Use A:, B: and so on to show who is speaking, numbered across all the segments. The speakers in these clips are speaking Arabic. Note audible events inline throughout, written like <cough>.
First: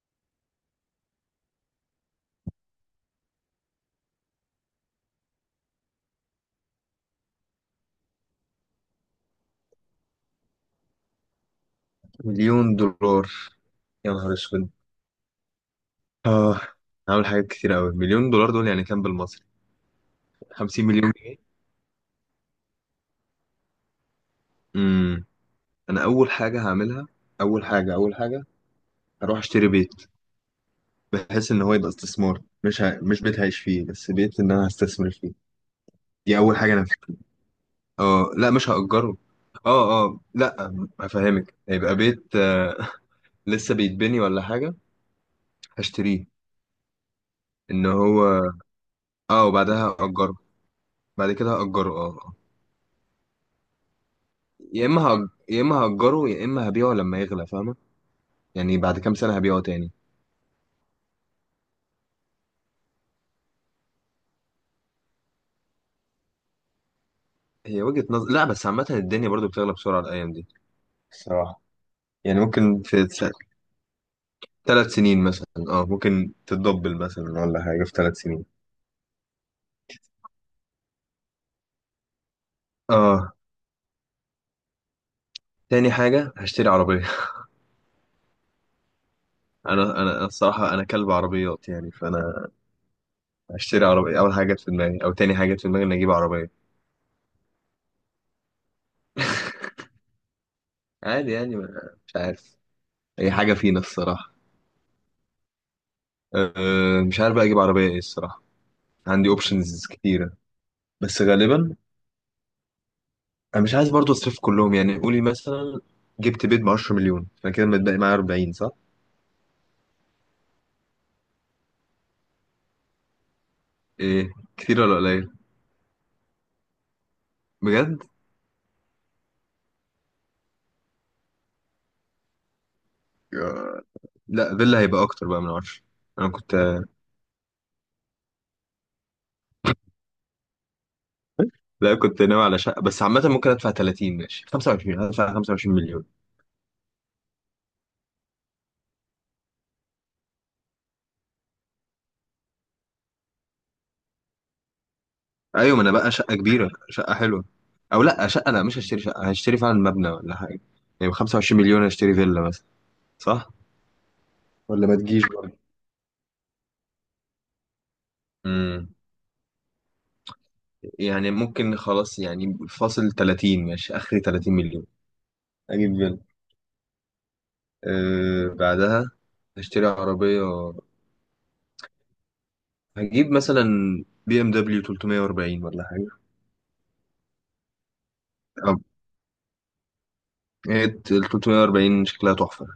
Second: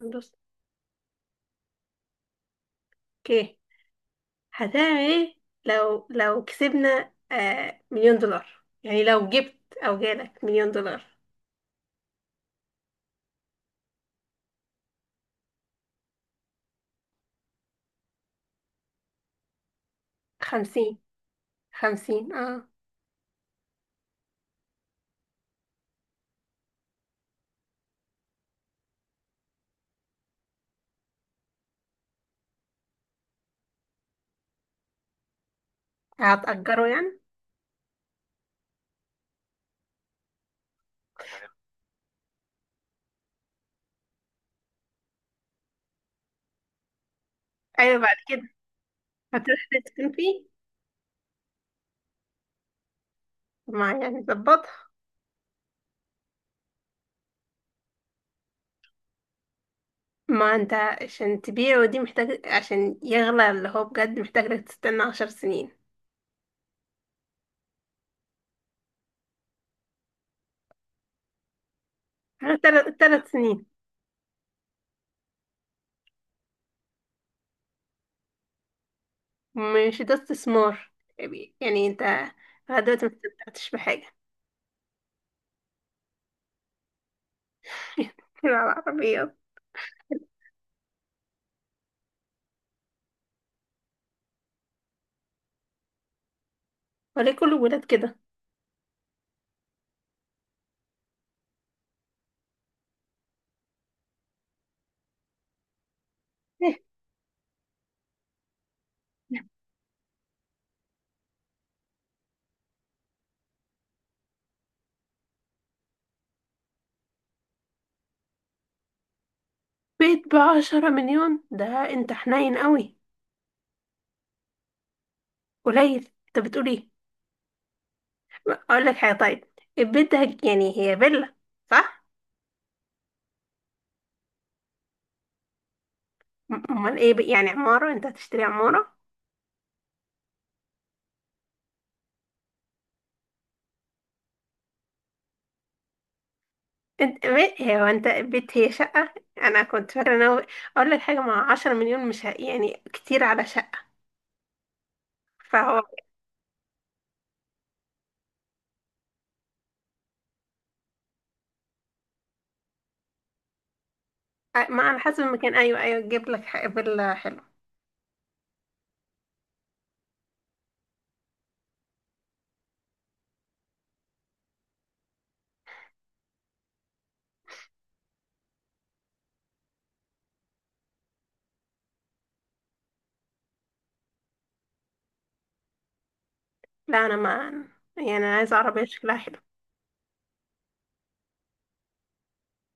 A: بص، اوكي، هتعمل ايه لو كسبنا مليون دولار؟ يعني لو جبت او جالك مليون دولار.
B: مليون دولار، يا نهار اسود. اه، هعمل حاجات كتير قوي. مليون دولار دول يعني كام بالمصري؟ 50
A: خمسين.
B: مليون جنيه.
A: خمسين، اه.
B: امم انا اول حاجه هعملها، اول حاجه هروح اشتري بيت، بحيث ان هو يبقى استثمار. مش بيت هعيش فيه بس، بيت ان انا هستثمر فيه. دي اول حاجه انا
A: هتأجره
B: فيه.
A: يعني؟
B: اه، لا مش هأجره. اه اه لا، هفهمك، هيبقى بيت <laughs> لسه بيتبني ولا حاجه، هشتريه. ان
A: ايوه، بعد
B: هو
A: كده
B: اه
A: هتروح
B: وبعدها
A: تسكن
B: هأجره.
A: فيه.
B: بعد كده هأجره، اه.
A: ما يعني ظبطها.
B: يا اما يا اما هأجره، يا اما هبيعه لما يغلى، فاهمه؟ يعني بعد كام سنه هبيعه تاني.
A: ما انت عشان تبيعه دي محتاج، عشان يغلى اللي هو بجد محتاج لك تستنى عشر سنين.
B: هي وجهة نظر، لا بس عامة الدنيا برضو بتغلى بسرعة الأيام دي الصراحة. يعني ممكن
A: تلات
B: في
A: تلات سنين.
B: ثلاث سنين مثلا، اه ممكن تتدبل مثلا ولا حاجة في ثلاث سنين.
A: مش ده استثمار يعني؟ انت لغاية دلوقتي ما
B: اه،
A: استمتعتش بحاجة.
B: تاني حاجة هشتري عربية. <laughs>
A: <laughs> العربيات.
B: أنا الصراحة أنا كلب عربيات، يعني فأنا هشتري عربية. أول حاجة جت في دماغي أو تاني حاجة جت في دماغي إني أجيب عربية.
A: وليه كل الولاد كده؟
B: عادي يعني، مش عارف، هي حاجة فينا الصراحة. أه، مش عارف بقى أجيب عربية إيه الصراحة. عندي أوبشنز كتيرة، بس غالبا انا مش عايز برضو اصرف كلهم. يعني قولي مثلا جبت بيت ب 10 مليون، فانا كده متبقي معايا 40، صح؟
A: بيت بعشرة مليون؟ ده انت حنين قوي.
B: ايه، كتير ولا قليل؟
A: قليل، انت بتقول ايه؟
B: بجد؟
A: اقول لك حاجة طيب، البيت ده يعني هي فيلا، صح؟
B: آه. لا فيلا هيبقى اكتر بقى من 10. انا كنت،
A: امال ايه؟ يعني عمارة؟ انت هتشتري عمارة؟
B: لا كنت ناوي على شقه، بس عامه ممكن ادفع 30. ماشي، 25، هدفع 25 مليون.
A: انت بيت، هو انت بيت هي شقة؟ انا كنت فاكرة ان هو، اقول لك حاجة، مع عشرة مليون مش يعني كتير على شقة،
B: ايوه، ما
A: فهو.
B: انا بقى شقه كبيره، شقه حلوه. او لا شقه، لا مش هشتري شقه، هشتري فعلا مبنى ولا حاجه. يعني ب 25 مليون اشتري فيلا مثلا، صح؟
A: ما
B: ولا ما
A: على حسب
B: تجيش
A: المكان،
B: برضه؟
A: ايوه ايوه، تجيب لك فيلا حلو.
B: امم يعني ممكن خلاص يعني فاصل 30. ماشي، اخري 30 مليون، اجيب فيلا. أه بعدها هشتري عربية، هجيب مثلا بي ام دبليو 340 ولا حاجة.
A: لا انا ما، يعني انا عايزة
B: أه،
A: عربية شكلها حلو،
B: هي ال 340 شكلها تحفة.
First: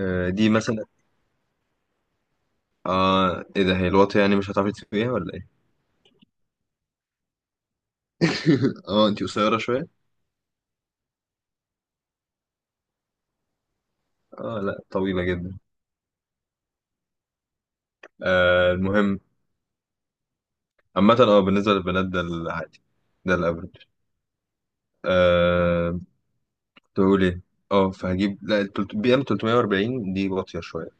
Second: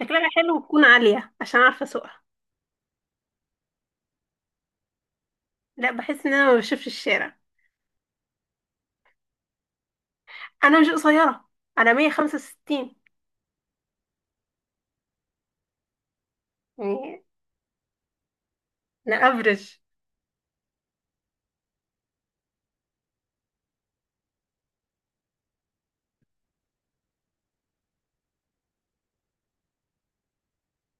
A: شكلها
B: دي
A: حلو وتكون
B: مثلا.
A: عالية عشان اعرف اسوقها.
B: اه، ايه ده؟ هي الواطية يعني مش هتعرفي تسوقيها ولا ايه؟
A: لا بحس ان انا ما بشوفش الشارع.
B: <laughs> اه، انتي قصيرة شوية؟
A: انا مش قصيره، انا 165
B: اه لا، طويلة جدا.
A: يعني.
B: آه
A: انا
B: المهم،
A: افرج.
B: عامة اه بالنسبة للبنات ده العادي، ده الافرج. آه، كنت بقول ايه؟ اه، فهجيب، لا بي ام 340 دي واطية شوية،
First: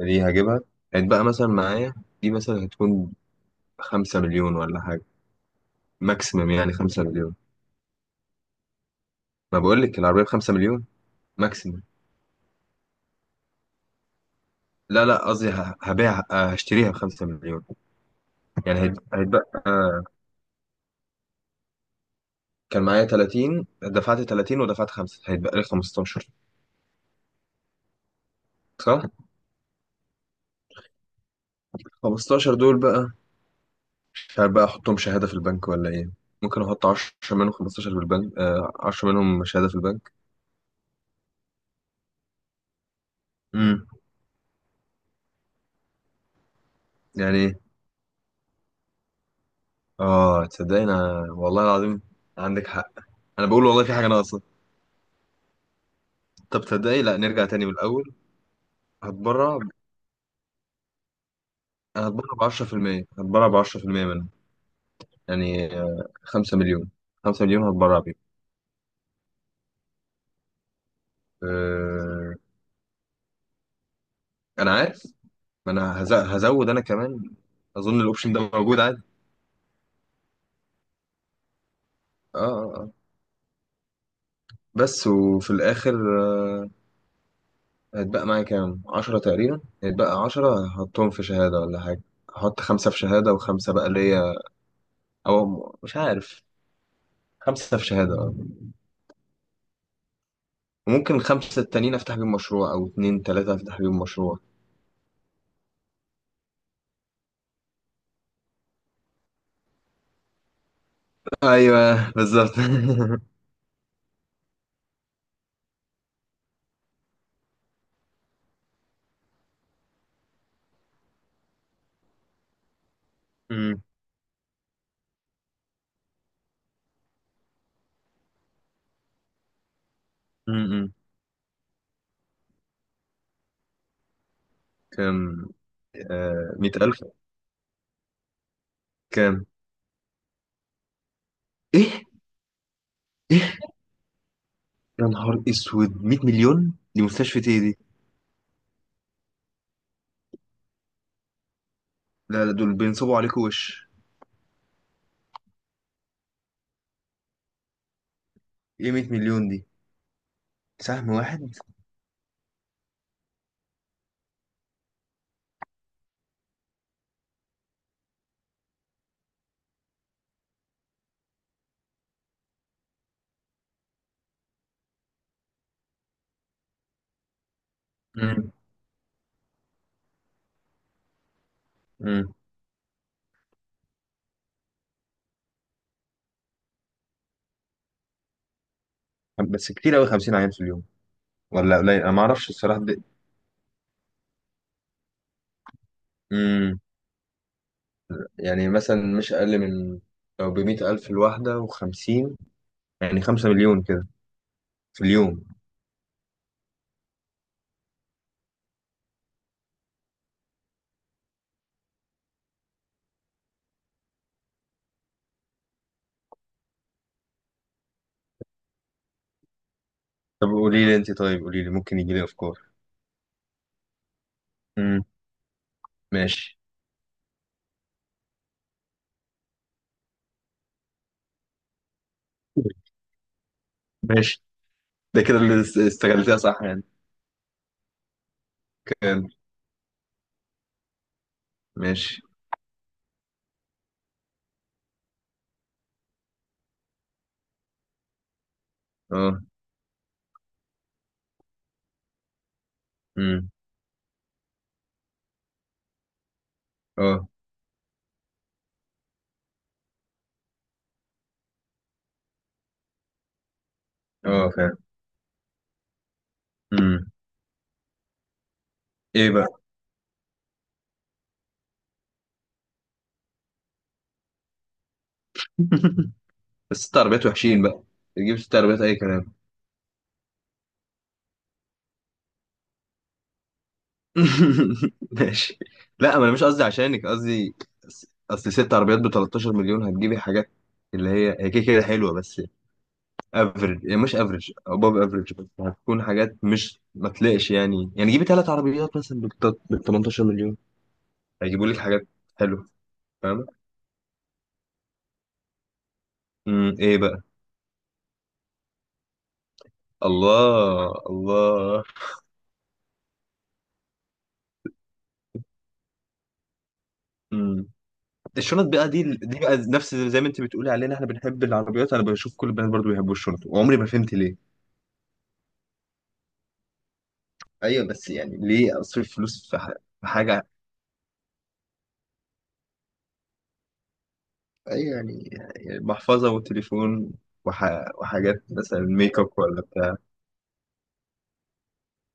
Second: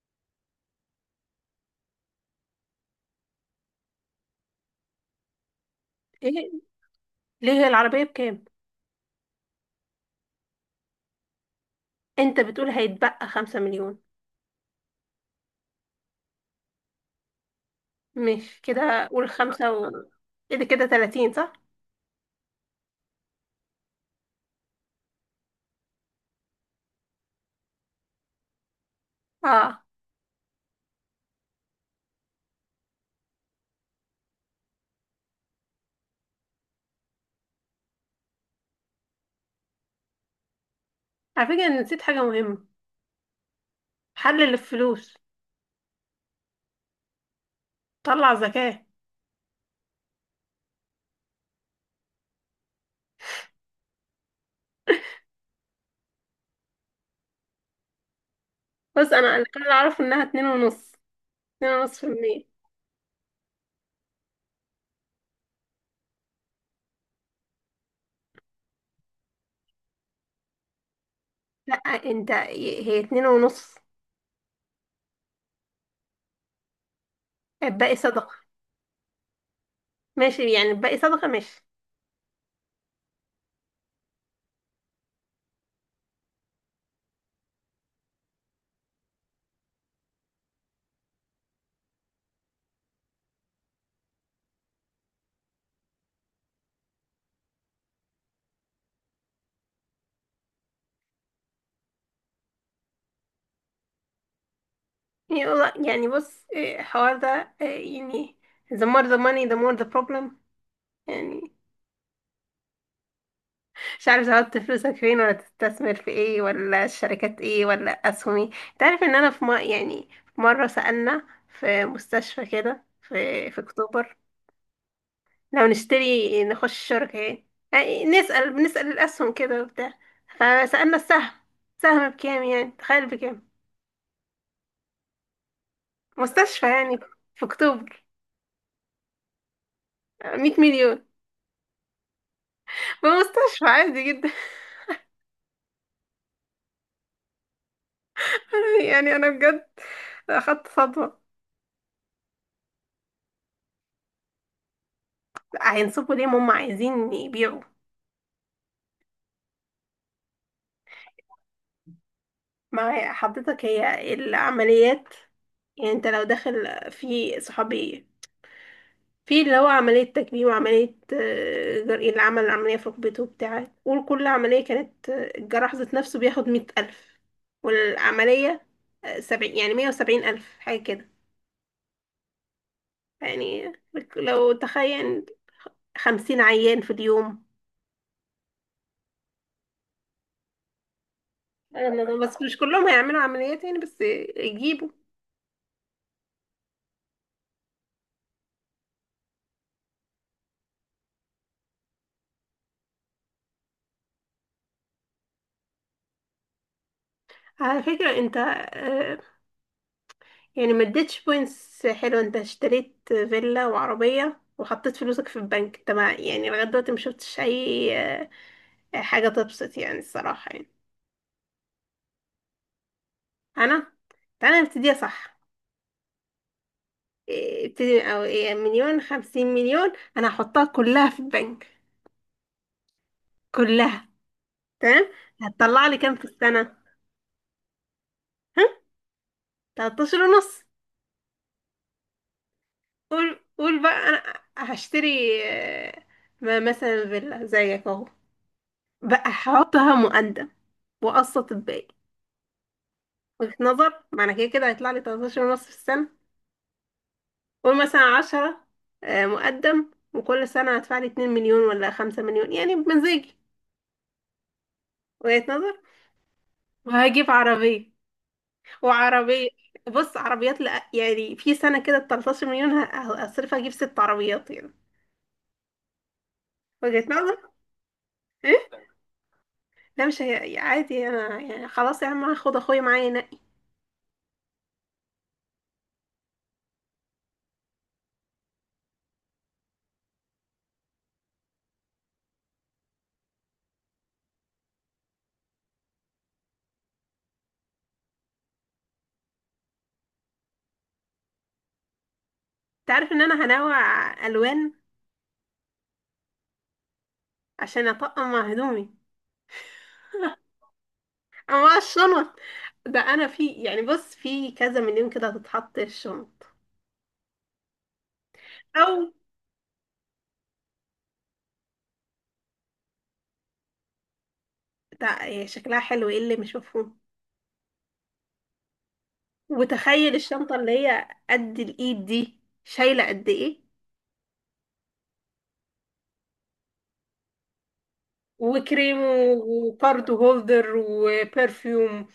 B: دي هجيبها. هيتبقى مثلا معايا، دي مثلا هتكون خمسة مليون ولا حاجة، ماكسيمم
A: ايه؟
B: يعني خمسة مليون.
A: ليه هي العربيه بكام؟
B: ما بقولك العربية بخمسة مليون ماكسيمم.
A: انت بتقول هيتبقى 5 مليون؟
B: لا لا، قصدي ه- هبيع آه، هشتريها بخمسة مليون.
A: مش
B: يعني
A: كده، قول
B: هيتبقى
A: خمسة ايه ده كده 30، صح؟
B: كان معايا 30، دفعت 30 ودفعت خمسة، هيتبقى لي 15، صح؟
A: اه.
B: 15 دول بقى مش عارف بقى أحطهم شهادة في البنك ولا إيه. ممكن أحط 10 منهم، 15 في البنك آه، 10 منهم شهادة في البنك.
A: على فكره أنا نسيت حاجه مهمه.
B: امم
A: حلل الفلوس،
B: يعني إيه؟
A: طلع زكاه.
B: اه تصدقني، انا والله العظيم عندك حق. انا بقول والله في حاجه ناقصه. طب تصدقني، لا نرجع تاني من الاول.
A: بص انا
B: هتبرع،
A: كان اعرف انها اتنين ونص. اتنين ونص في
B: انا هتبرع
A: المية.
B: ب 10%، هتبرع ب 10% منه. يعني 5 مليون، 5 مليون هتبرع بيه.
A: لا، انت
B: أه...
A: هي اتنين ونص.
B: انا عارف، ما انا هزود انا كمان.
A: الباقي
B: اظن
A: صدقه،
B: الاوبشن ده موجود عادي.
A: ماشي. يعني الباقي صدقه، ماشي.
B: اه اه آه. بس وفي الاخر آه، هيتبقى معايا كام، 10 تقريبا. هيتبقى 10، هحطهم في شهاده ولا حاجه. هحط خمسة في شهادة وخمسة بقى ليا، أو مش عارف، خمسة في شهادة آه. ممكن الخمسة التانيين أفتح بيهم مشروع، أو اتنين تلاتة أفتح بيهم مشروع.
A: يعني يعني، بص إيه، الحوار ده إيه، يعني the more the money the more the problem. يعني
B: أيوه بالظبط. <laughs>
A: مش عارف تحط فلوسك فين، ولا تستثمر في ايه، ولا الشركات ايه، ولا اسهم ايه. انت عارف ان انا يعني، في مرة سألنا في مستشفى كده في في
B: أمم،
A: اكتوبر، لو نشتري نخش شركة ايه، يعني نسأل، بنسأل الاسهم كده وبتاع.
B: أمم.
A: فسألنا السهم، سهم بكام، يعني تخيل بكام؟
B: كام؟ آه
A: مستشفى
B: مية
A: يعني،
B: ألف.
A: في اكتوبر.
B: كام؟
A: 100 مليون.
B: إيه؟ إيه؟
A: بمستشفى عادي جدا.
B: يا نهار أسود، مية مليون دي مستشفى إيه دي؟
A: <laughs> يعني انا بجد اخدت صدمة.
B: لا لا، دول بينصبوا عليكوا وش.
A: هينصبوا ليه؟ ما هم عايزين يبيعوا.
B: إيه، مية مليون دي سهم واحد؟
A: ما هي حضرتك هي العمليات. يعني انت لو داخل في صحابي، في اللي هو عملية تكميم، وعملية جرقين اللي عمل العملية في ركبته وبتاع، قول كل عملية كانت الجراح ذات نفسه بياخد مية ألف،
B: أمم،
A: والعملية سبعين، يعني مية وسبعين ألف، حاجة كده.
B: أمم.
A: يعني لو تخيل خمسين عيان في اليوم.
B: بس كتير أوي خمسين عيان في اليوم، ولا قليل؟ أنا
A: أنا بس
B: معرفش
A: مش
B: الصراحة
A: كلهم
B: دي.
A: هيعملوا عمليات، يعني بس يجيبوا.
B: أمم. يعني مثلا مش أقل من، لو بمية ألف الواحدة وخمسين، يعني خمسة مليون كده في اليوم.
A: على فكرة انت يعني ما اديتش بوينتس حلوه. انت اشتريت فيلا وعربيه وحطيت فلوسك في البنك. انت ما يعني لغايه دلوقتي ما شفتش اي حاجه تبسط يعني، الصراحه
B: طب
A: يعني.
B: قولي لي انت، طيب قولي لي، ممكن يجي لي افكار.
A: انا، تعالى نبتديها
B: امم
A: صح.
B: ماشي.
A: إيه، ابتدي او إيه، مليون، خمسين مليون. انا هحطها كلها في البنك، كلها.
B: ماشي،
A: تمام.
B: ده كده اللي
A: هتطلع لي كام في
B: استغلتها صح
A: السنه؟
B: يعني.
A: ها؟
B: كان،
A: 13 ونص.
B: ماشي.
A: قول قول بقى، انا هشتري آه، مثلا فيلا زيك اهو، بقى
B: اه.
A: هحطها مقدم واقسط الباقي.
B: امم
A: وجهة نظر. معنى كده كده هيطلع لي 13 ونص في السنة.
B: اه.
A: قول مثلا 10 مقدم، وكل سنة هدفع لي 2 مليون ولا 5 مليون، يعني بمزاجي.
B: اه فعلا.
A: وجهة نظر.
B: امم
A: وهجيب عربية
B: ايه
A: وعربية.
B: بقى؟
A: بص عربيات، لأ يعني، في سنة كده ب 13 مليون هصرف اجيب ست عربيات يعني.
B: <laughs> بس ست
A: وجهة
B: عربيات
A: نظر.
B: وحشين بقى، تجيب ست
A: ايه؟
B: عربيات اي كلام.
A: لا مش هي يعني، عادي انا يعني، خلاص يا عم هاخد اخويا معايا ينقي.
B: <laughs> ماشي. لا ما انا مش قصدي عشانك، قصدي أص- اصل ست عربيات ب 13 مليون هتجيبي حاجات اللي هي هي كده كده حلوه بس افريج، يعني مش افريج اباف افريج، بس هتكون حاجات، مش ما تلاقيش يعني. يعني جيبي ثلاث عربيات مثلا بال 18 مليون، هيجيبوا لك حاجات حلوه.
A: انت عارف ان انا
B: فاهم.
A: هنوع الوان
B: ايه بقى؟
A: عشان اطقم مع هدومي،
B: الله
A: مع
B: الله.
A: الشنط. ده انا في يعني، بص، في كذا مليون كده هتتحط الشنط.
B: امم الشنط بقى دي
A: او
B: دي بقى نفس زي ما انت بتقولي علينا احنا بنحب العربيات، انا بشوف كل البنات برضو بيحبوا الشنط وعمري ما فهمت ليه.
A: ده هي شكلها حلو، ايه اللي مش مفهوم؟
B: ايوه بس يعني ليه اصرف فلوس في في
A: وتخيل
B: حاجه؟
A: الشنطة اللي هي قد الايد دي شايلة قد ايه.
B: ايوه يعني، يعني محفظه وتليفون وح... وحاجات مثلا
A: وكريم
B: ميك اب ولا بتاع.
A: وكارد هولدر وبرفيوم،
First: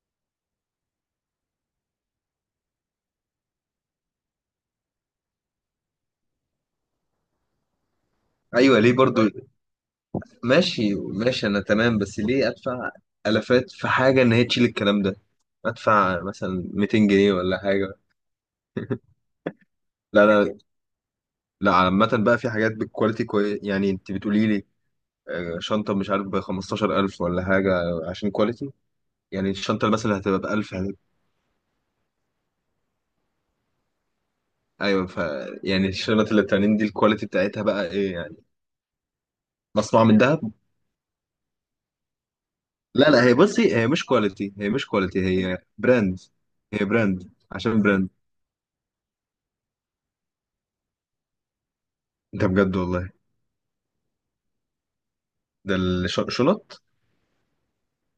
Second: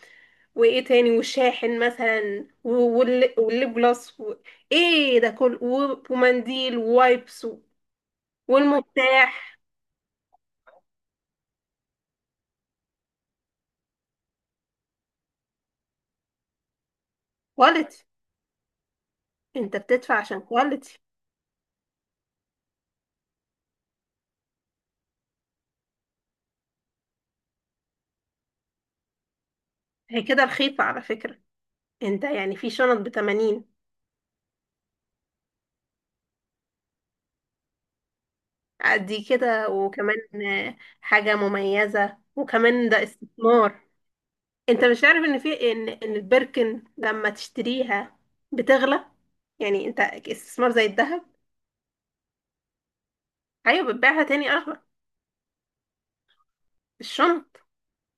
A: وايه تاني، وشاحن مثلا، والليب جلاس ايه ده كله، و ومنديل ووايبس
B: ايوه ليه برضو؟
A: والمفتاح.
B: ماشي ماشي، انا تمام، بس ليه ادفع الافات في حاجه ان هي تشيل الكلام ده؟ ادفع مثلا 200 جنيه ولا حاجه.
A: كواليتي، انت بتدفع
B: لا
A: عشان
B: لا.
A: كواليتي.
B: لا عامه بقى في حاجات بالكواليتي كويس، يعني انت بتقولي لي شنطه مش عارف ب 15,000 ولا حاجه عشان كواليتي. يعني الشنطه اللي مثلا
A: هي
B: هتبقى
A: كده
B: ب 1000،
A: رخيصة على فكرة، انت يعني في شنط بتمانين
B: ايوه. ف يعني الشنط اللي بتعملين دي الكواليتي بتاعتها بقى ايه يعني،
A: قد كده
B: مصنوعه
A: وكمان.
B: من دهب؟
A: حاجة مميزة، وكمان ده
B: لا لا، هي بصي
A: استثمار.
B: هي مش كواليتي، هي
A: انت
B: مش
A: مش
B: كواليتي،
A: عارف ان
B: هي
A: في ان
B: براند،
A: البركن
B: هي
A: لما
B: براند عشان براند.
A: تشتريها بتغلى، يعني انت استثمار زي الذهب.
B: ده بجد والله.
A: ايوه، بتبيعها تاني اغلى.
B: ده الشنط،
A: الشنط.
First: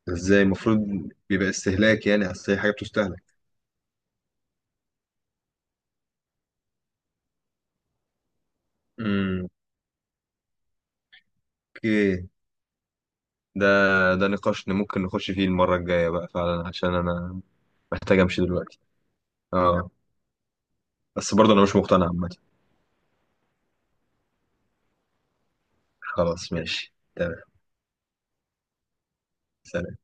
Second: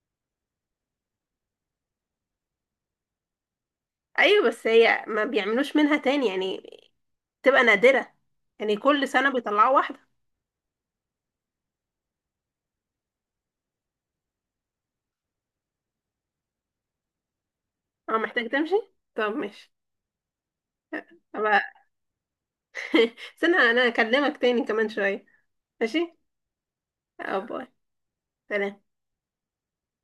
B: ازاي؟ المفروض بيبقى استهلاك يعني، اصل هي حاجه بتستهلك.
A: ايوه بس هي ما بيعملوش منها تاني يعني، تبقى نادرة، يعني كل سنة
B: امم
A: بيطلعوا واحدة.
B: اوكي. ده ده نقاش ممكن نخش فيه المره الجايه بقى فعلا، عشان انا
A: اه
B: محتاج امشي
A: محتاج تمشي؟
B: دلوقتي.
A: طب ماشي.
B: اه،
A: أه،
B: بس برضه انا مش
A: أبقى-
B: مقتنع عامه.
A: <laughs> استنى، انا اكلمك تاني كمان شوية. ماشي.
B: خلاص ماشي
A: اه،
B: تمام.
A: باي. سلام.
B: سلام